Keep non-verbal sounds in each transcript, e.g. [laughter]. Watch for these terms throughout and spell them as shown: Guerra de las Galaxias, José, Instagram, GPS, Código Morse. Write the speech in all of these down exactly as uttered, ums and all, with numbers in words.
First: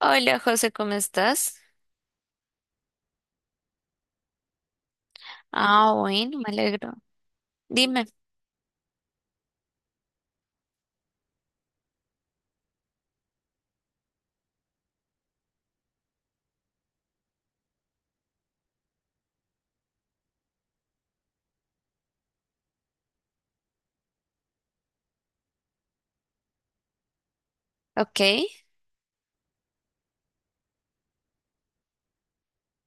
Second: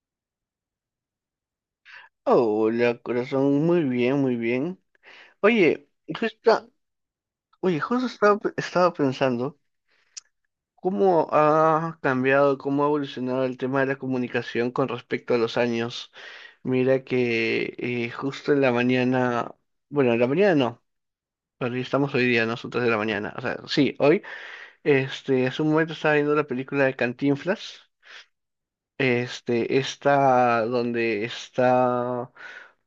Hola José, ¿cómo estás? Hola, corazón, muy bien, muy bien. Oye, Ah, bueno, me justo, alegro. oye, Dime. justo estaba, pe- estaba pensando cómo ha cambiado, cómo ha evolucionado el tema de la comunicación con respecto a los años. Mira que eh, justo en la mañana, bueno, en la mañana no, porque estamos hoy día, ¿no? Son tres de la mañana. O sea, sí, hoy, este, hace un momento estaba viendo la película de Cantinflas, Ok, este, esta donde está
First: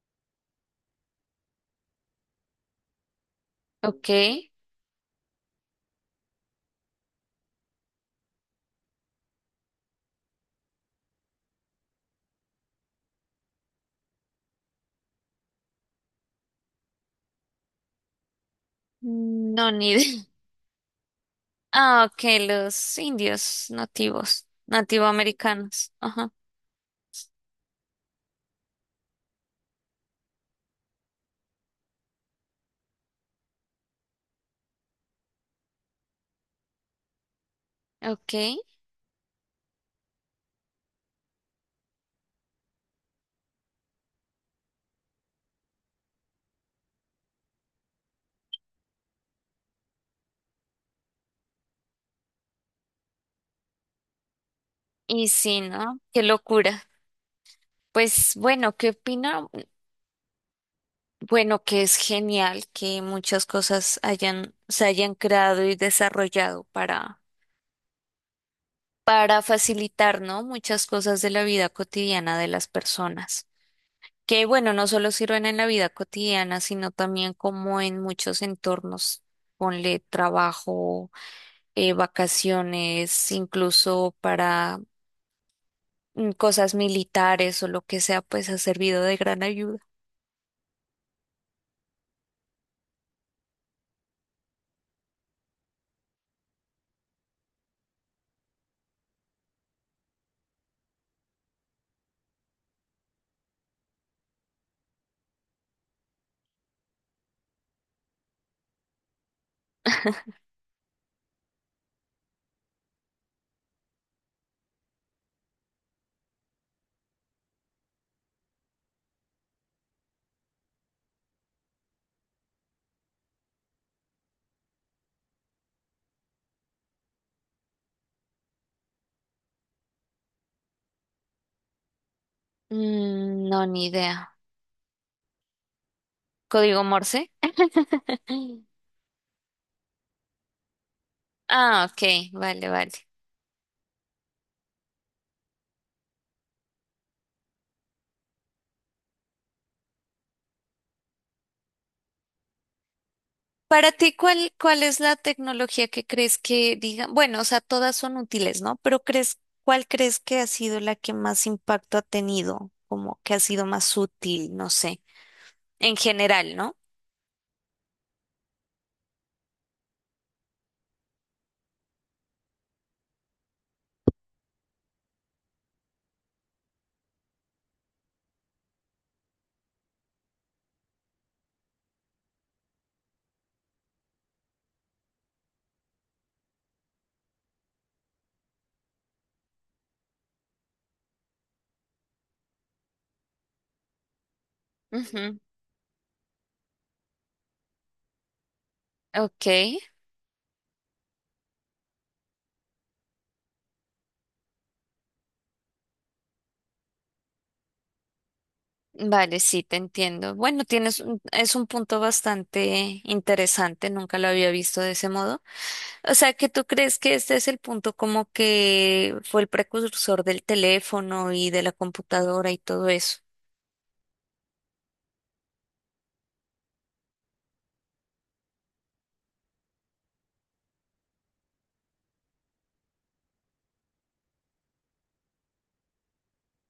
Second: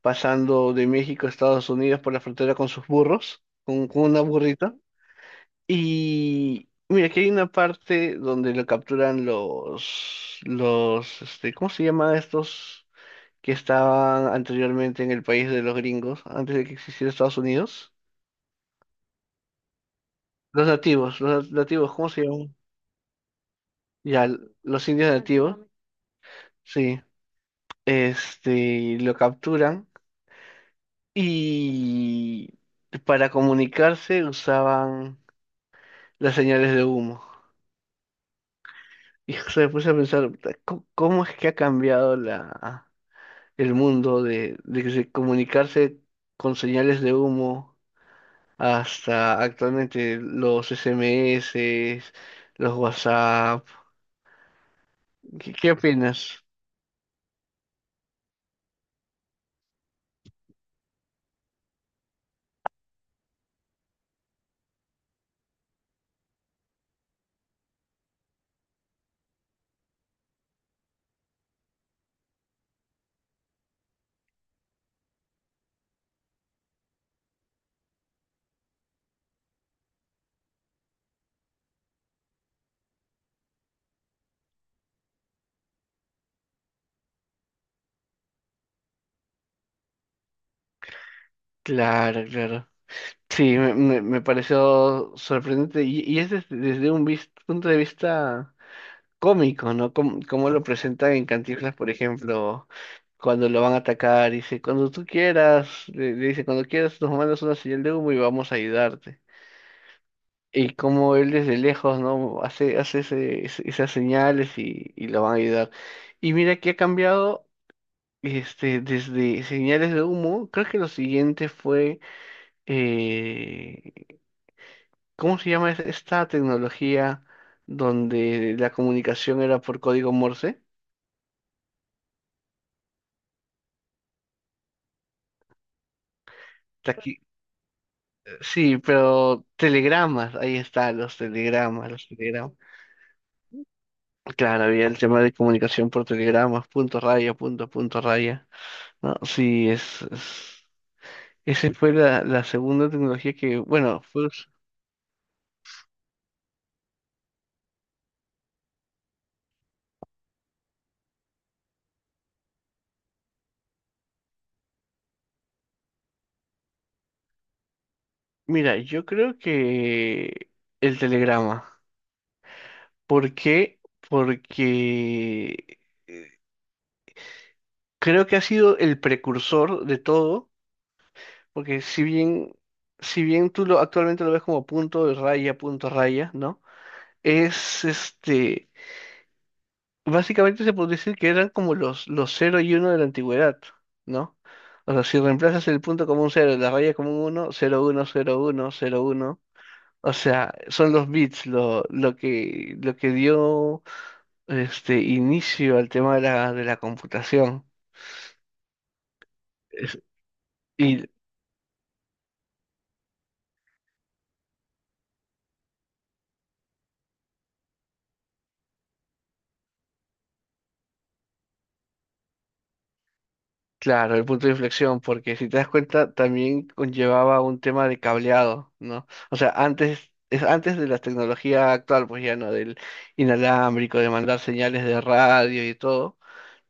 pasando de México a Estados Unidos por la frontera con sus burros, con, con ok. una burrita. Y mira, aquí hay una parte donde lo capturan los, los, este, ¿cómo se llaman estos que estaban anteriormente en el país de los gringos, antes de que existiera Estados Unidos? Mm, No, ni idea. [laughs] Los nativos, los nativos, Ah, ¿cómo se ok, llaman? los indios Ya, nativos, los indios nativos, nativoamericanos. Ajá, sí, este, lo capturan y para comunicarse usaban las señales de humo. ok. [laughs] Hijo, se me puse a pensar, puta, ¿cómo cómo es que ha cambiado la, el mundo de, de que se- comunicarse con señales de humo hasta actualmente los S M S, los WhatsApp? Y ¿Qué, sí, qué ¿no? Qué opinas? locura. Pues bueno, ¿qué opina? Bueno, que es genial que muchas cosas hayan, se hayan creado y desarrollado para, para facilitar, ¿no? Muchas cosas de la vida cotidiana de las personas, que bueno, no solo sirven en la vida cotidiana, sino también como en muchos entornos. Ponle trabajo, eh, vacaciones, incluso para mm, cosas militares o lo que sea, pues ha servido de gran ayuda. Claro, claro. Sí, me, me- me pareció sorprendente y, y es desde, desde un vis- punto de vista cómico, ¿no? Como, como lo presentan en Cantinflas, por ejemplo, cuando lo van a atacar, dice, cuando tú quieras, le, le dice, cuando quieras nos mandas una señal de humo y vamos a ayudarte. [laughs] Y como él desde lejos, ¿no? Hace, hace ese- ese- esas señales y, y lo van a ayudar. Y mira que ha cambiado, este, desde señales de humo, creo que lo siguiente fue, eh, ¿cómo se llama es- esta tecnología donde la comunicación era por código Morse? Mm, no, ni idea. ¿Código Taqui- Morse? [laughs] Sí, pero telegramas, ahí está, los Ah, telegramas, los ok, telegramas. vale, vale. Claro, había el tema de comunicación por telegramas, punto raya, punto, punto raya. No, sí, es, es- esa fue la, la segunda tecnología que, Para bueno, ti, pues, ¿cuál, ¿cuál es la tecnología que crees que digan? Bueno, o sea, todas son útiles, ¿no? Pero crees, ¿cuál crees que ha sido la que más impacto ha tenido? Como que ha sido más útil, no sé, en general, ¿no? mira, yo creo que el telegrama. ¿Por qué? Porque creo que ha sido el precursor de todo, porque si bien, si bien tú lo, actualmente lo ves como punto raya, punto raya, ¿no? es este, básicamente se podría decir que eran como los, los cero y uno de la antigüedad, ¿no? O sea, si Ujú. reemplazas el punto como un cero la raya como un uno cero uno cero uno cero uno. Ok, O sea, son los bits lo, lo que, lo que dio este inicio al tema de la, de la computación. vale, sí, te Es- entiendo. Bueno, tienes, y un- es un punto bastante interesante, nunca lo había visto de ese modo. O sea, que tú crees que este es el punto como que fue el precursor del teléfono y de la computadora y todo eso. Claro, el punto de inflexión, porque si te das cuenta, también conllevaba un tema de cableado, ¿no? O sea, antes, es antes de la tecnología actual, pues ya no, del inalámbrico, de mandar señales de radio y todo,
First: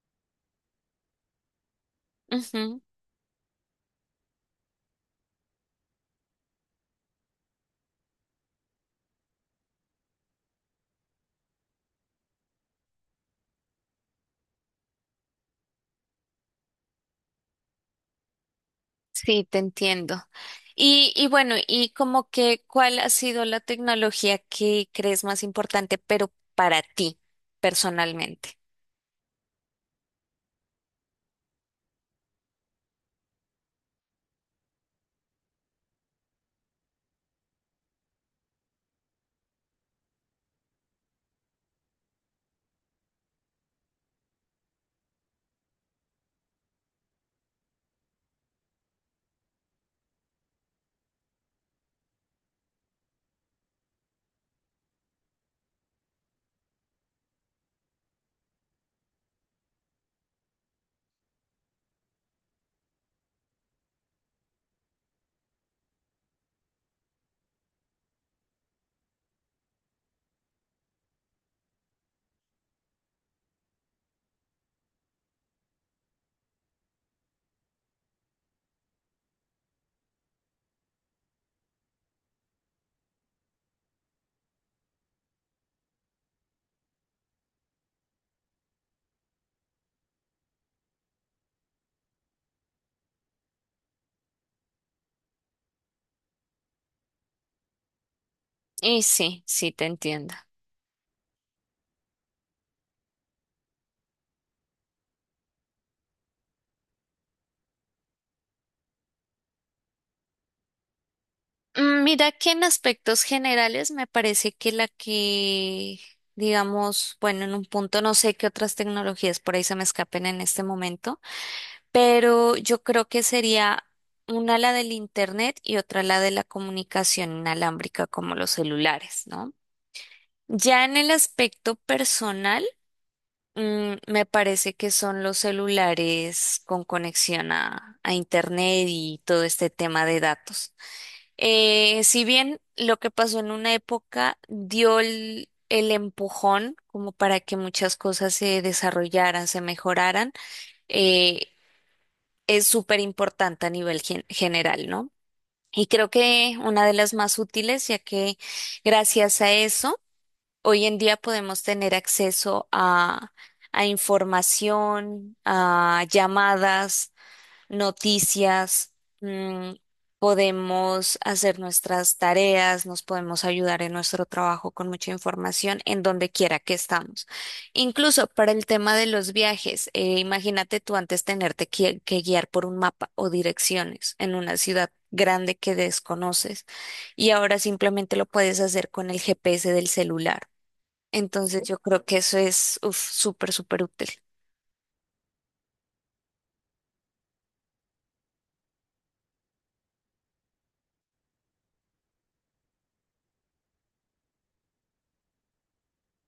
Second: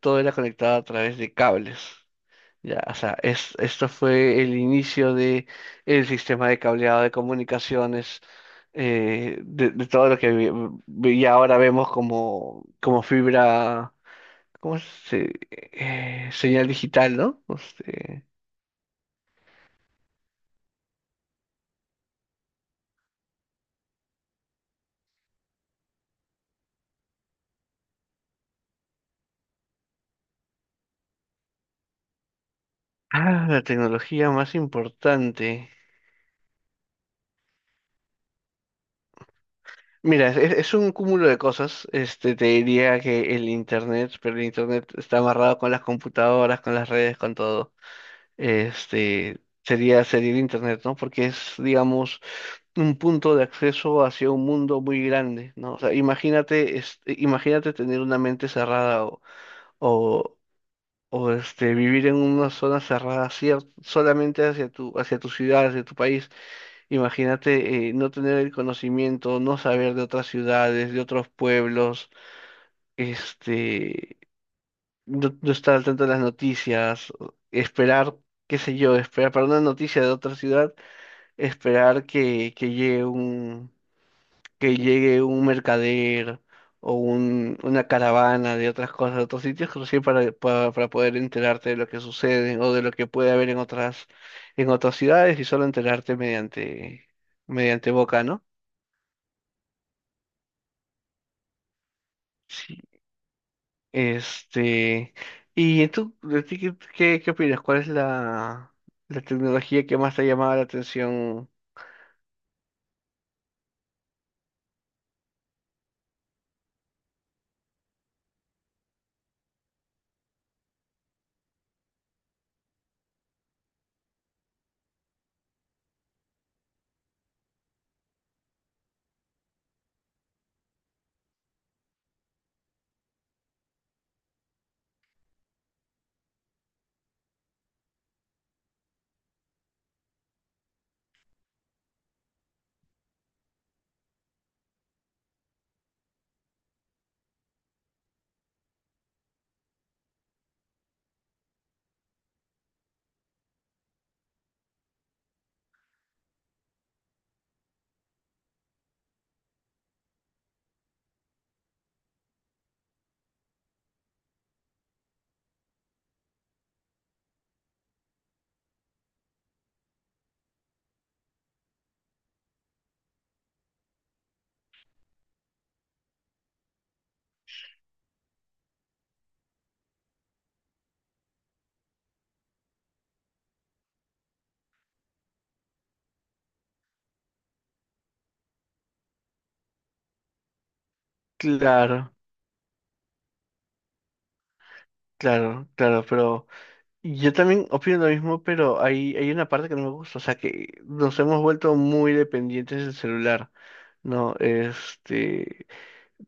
todo era conectado a través de cables. Ya, o sea, es, esto fue el inicio de el sistema de cableado de comunicaciones, eh, de, de todo lo que vi- vi- y ahora vemos como, como fibra. ¿Cómo se, eh, señal digital, ¿no? Este, Sí, te entiendo. Y, y bueno, y como que, ¿cuál ha sido la tecnología que crees más importante, pero para ti personalmente? ah, la tecnología más importante. Mira, es, es un cúmulo de cosas. Este, te diría que el internet, pero el internet está amarrado con las computadoras, con las redes, con todo. Este, sería, sería el internet, ¿no? Porque es, digamos, un punto de acceso hacia un mundo muy grande, ¿no? O sea, imagínate, este, imagínate tener una mente cerrada o, o este, vivir en una zona cerrada cier- solamente hacia tu, hacia tu ciudad, hacia tu país. Imagínate eh, no tener el conocimiento, no saber de otras ciudades, de otros pueblos, este, no, no estar al tanto de las noticias, o esperar, qué sé yo, esperar para una noticia de otra ciudad, esperar que, que llegue un que llegue un mercader o un, una caravana de otras cosas, de otros sitios, recién para, para, para poder enterarte de lo que sucede o de lo que puede haber en otras, en otras ciudades y solo enterarte mediante, mediante boca, ¿no? Y sí, sí, te entiendo. Sí. Este, y tú, de ti, ¿qué, qué, qué opinas? ¿Cuál es la, la tecnología que más te ha llamado la atención? Mm, Mira que en aspectos generales me parece que la que, digamos, bueno, en un punto no sé qué otras tecnologías por ahí se me escapen en este momento, pero yo creo que sería una la del internet y otra la de la comunicación inalámbrica como los celulares, ¿no? Ya en el aspecto personal, mm, me parece que son los celulares con conexión a, a Internet y todo este tema de datos. Eh, si bien lo que pasó en una época dio el, el empujón como para que muchas cosas se desarrollaran, se mejoraran, eh, es súper importante a nivel gen- general, ¿no? Y creo que una de las más útiles, ya que gracias a eso, hoy en día podemos tener acceso a, a información, a llamadas, noticias, mm, podemos hacer nuestras tareas, nos podemos ayudar en nuestro trabajo con mucha información en donde quiera que estamos. Incluso para el tema de los viajes, eh, imagínate tú antes tenerte que que guiar por un mapa o direcciones en una ciudad grande que desconoces, y ahora simplemente lo puedes hacer con el G P S del celular. Entonces yo creo Claro, que eso es uf, súper, súper útil. claro, claro, pero... Yo también opino lo mismo, pero hay, hay una parte que no me gusta, o sea que nos hemos vuelto muy dependientes del celular, ¿no? Este,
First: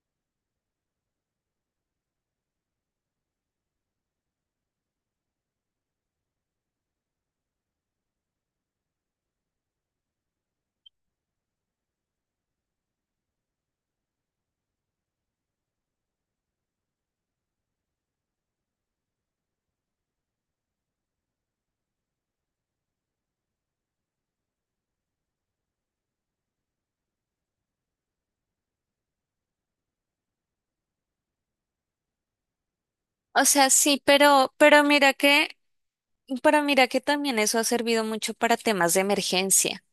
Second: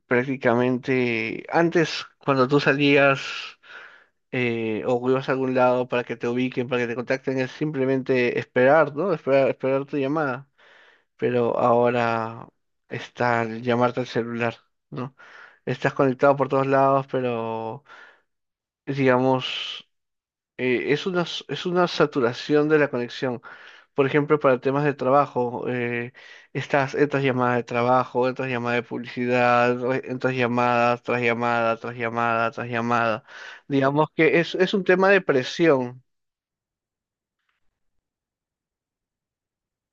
prácticamente antes cuando tú salías eh, o ibas a algún lado para que te ubiquen, para que te contacten, es simplemente esperar, ¿no? Esperar, esperar tu llamada, pero ahora está el llamarte al celular, ¿no? Estás conectado por todos lados, pero digamos eh, es una, s- es una saturación de la conexión. Por ejemplo, para temas de trabajo, eh, estas, estas llamadas de trabajo, estas llamadas de publicidad, re- estas llamadas tras llamada, tras llamada, tras llamada. O sea, sí, Digamos que pero, es, es pero un tema mira de que, presión, pero mira que también eso ha servido mucho para temas de emergencia.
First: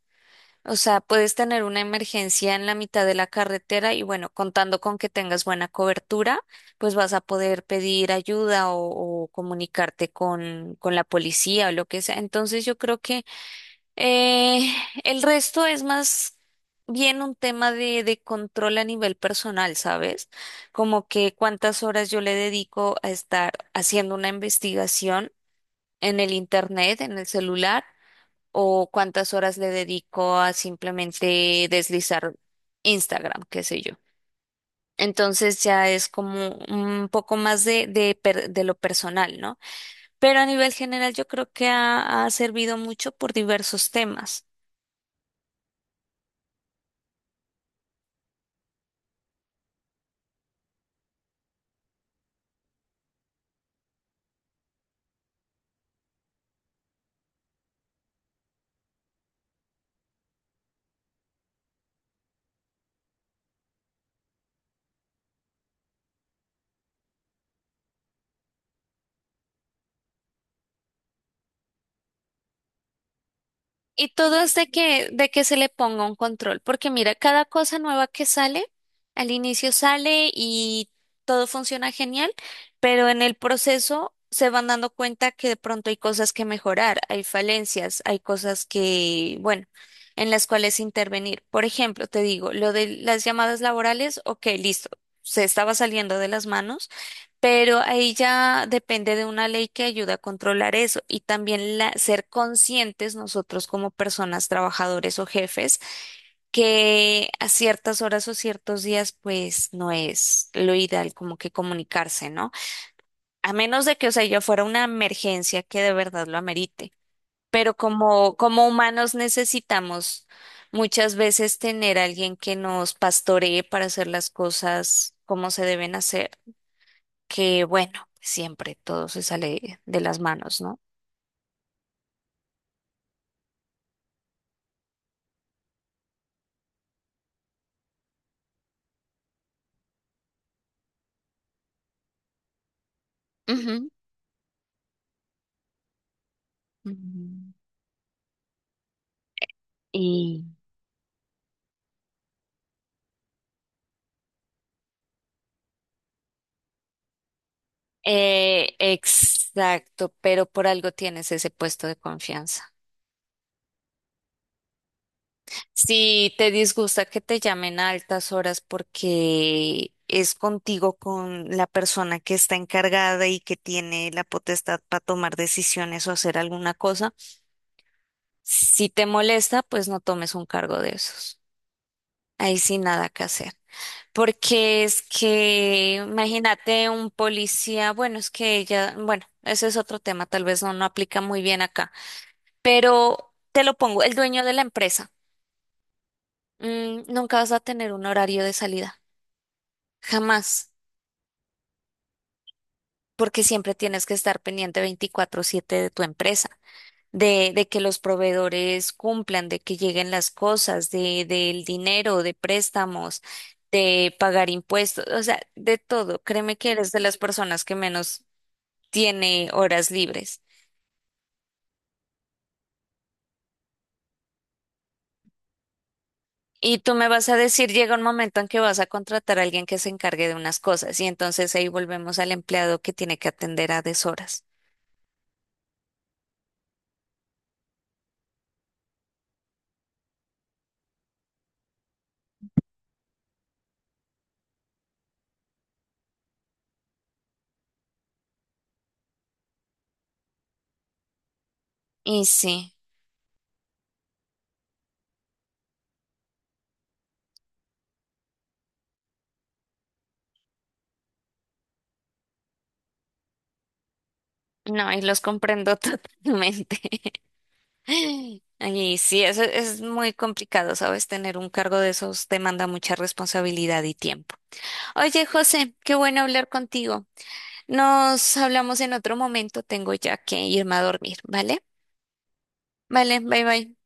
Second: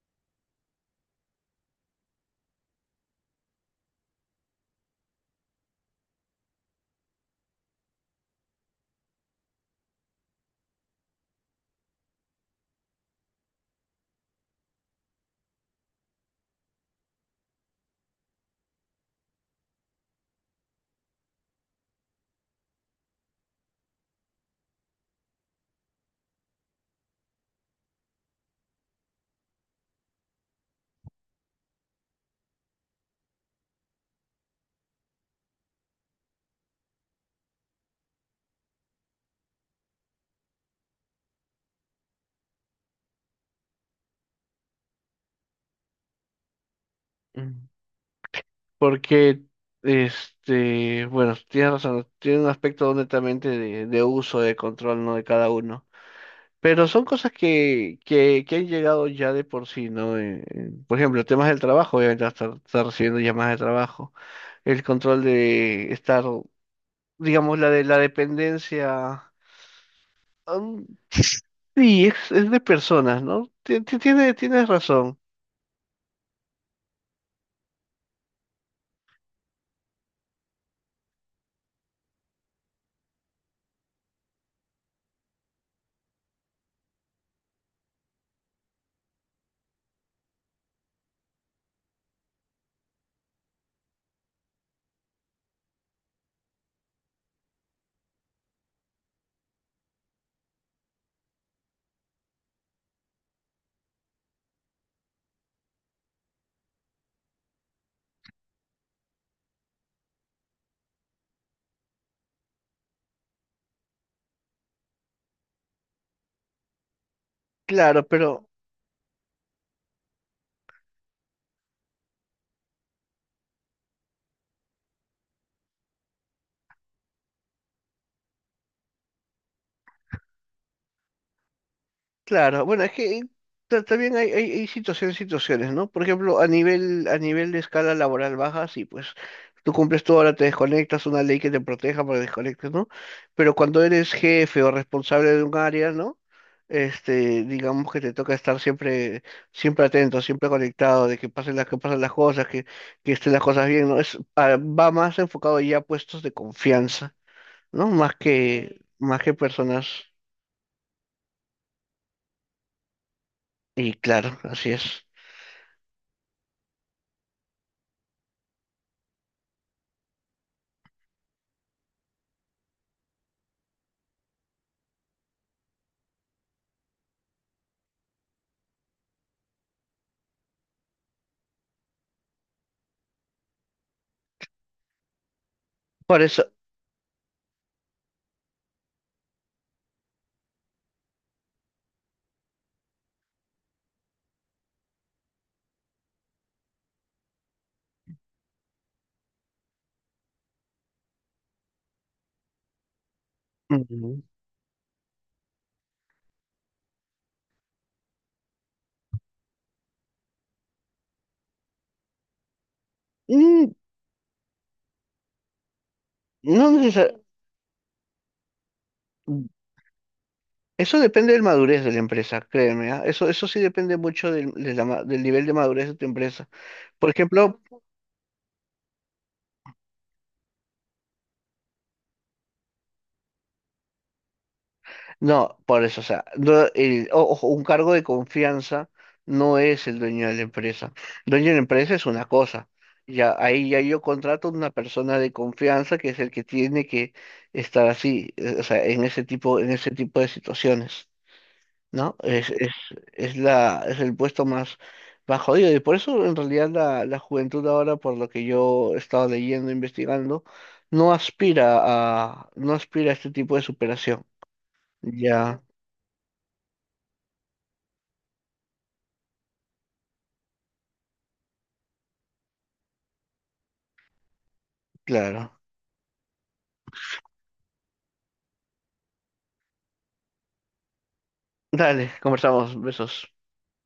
O sea, puedes tener una emergencia en la mitad de la carretera y bueno, contando con que tengas buena cobertura, pues vas a poder pedir ayuda o, o comunicarte con, con la policía o lo que sea. Entonces yo creo que Eh, el resto es más bien un tema de, de control a nivel personal, ¿sabes? Como que cuántas horas yo le dedico a estar haciendo una investigación en el internet, en el celular, o cuántas horas le dedico a simplemente deslizar Instagram, qué sé yo. Entonces ya es como un poco más de, de, per- de lo personal, ¿no? Pero a nivel general yo creo que ha ha servido mucho por diversos temas. mm, porque, este, bueno, tienes razón, tiene un aspecto netamente de, de uso, de control, ¿no? De cada uno. Pero son cosas que, que, que han llegado ya de por sí, ¿no? Eh, eh, por ejemplo, temas del trabajo, obviamente vas a estar, estar recibiendo llamadas de trabajo, el control de estar, digamos, la de la dependencia, um, sí, es, es de personas, ¿no? Ti- ti- Y Tiene, todo es tienes de que, razón, de que se le ponga un control, porque mira, cada cosa nueva que sale, al inicio sale y todo funciona genial, pero en el proceso se van dando cuenta que de pronto hay cosas que mejorar, hay falencias, hay cosas que, bueno, en las cuales intervenir. Por ejemplo, te digo, lo de las llamadas laborales, ok, listo, se estaba saliendo de las manos. Pero ahí ya depende de una ley que ayude a controlar eso, y también la- ser conscientes nosotros como personas, trabajadores o jefes, que a ciertas horas o ciertos días pues no es lo ideal como que comunicarse, ¿no? A menos de que, o sea, ya fuera una emergencia que de verdad lo amerite. Pero claro, como, pero como humanos necesitamos muchas veces tener a alguien que nos pastoree para hacer las cosas como se deben hacer, que bueno, siempre todo se sale de las manos, ¿no? claro, bueno, es que eh, ta- también hay, hay, hay situaciones, situaciones, ¿no? Por ejemplo, a nivel, a nivel de escala laboral baja, sí, pues tú cumples tu hora, te desconectas, una ley que te proteja para que desconectes, ¿no? Pero cuando Ujú, eres jefe o responsable de un área, ¿no? Este, ujú. digamos que te toca estar siempre, siempre atento, Y siempre conectado, de que pasen las, que pasen las cosas, que, que estén las cosas bien, ¿no? Es, ah, va más enfocado ya a puestos de confianza, ¿no? Más que, eh, sí, más que personas, exacto, pero por algo tienes ese puesto de confianza. y claro, así es. Si te disgusta que te llamen a altas horas porque es contigo con la persona que está encargada y que tiene la potestad para tomar decisiones o hacer alguna cosa, si te molesta, pues no tomes un cargo de esos. Ahí sí nada que hacer. Porque es que, Por eso, imagínate un policía, bueno, es que ella bueno, ese es otro tema, tal vez no, no aplica muy bien acá, pero te lo pongo, el dueño de la empresa, mm, nunca vas a tener un horario de salida, jamás, porque siempre tienes que ujú. estar pendiente veinticuatro siete de tu empresa, de, de que los proveedores cumplan, de que lleguen las cosas, de, del dinero, de préstamos, Mm, de pagar impuestos, o sea, de todo. Créeme No que eres de las necesar- personas que menos tiene horas libres. eso depende de la madurez de la empresa, créeme, ¿ah? Eso, eso sí depende mucho del, de la ma- del nivel de madurez de tu empresa. Y tú me Por vas a ejemplo, decir, llega un momento en que vas a contratar a alguien que se encargue de unas cosas y entonces ahí volvemos al empleado que tiene que atender a deshoras. no, por eso, o sea, no, el- o- ojo, un cargo de confianza no es el dueño de la empresa. Dueño de la empresa es una cosa. Ya, ahí ya yo contrato una persona de confianza que es el que tiene que estar así, eh, o sea, en ese tipo, en ese tipo de situaciones. ¿No? Y Es, es, sí, es la, es el puesto más, más jodido. Y por eso, en realidad, la, la juventud ahora, por lo que yo he estado leyendo, investigando, no aspira a, no aspira a este tipo de superación. no, y los Ya, comprendo [laughs] totalmente. Y sí, eso es muy complicado, ¿sabes? Tener un cargo de esos demanda mucha responsabilidad y tiempo. Oye, claro. José, qué bueno hablar contigo. Nos hablamos en otro momento, tengo ya que irme a dormir, ¿vale? Dale, conversamos. Vale, Besos. bye bye.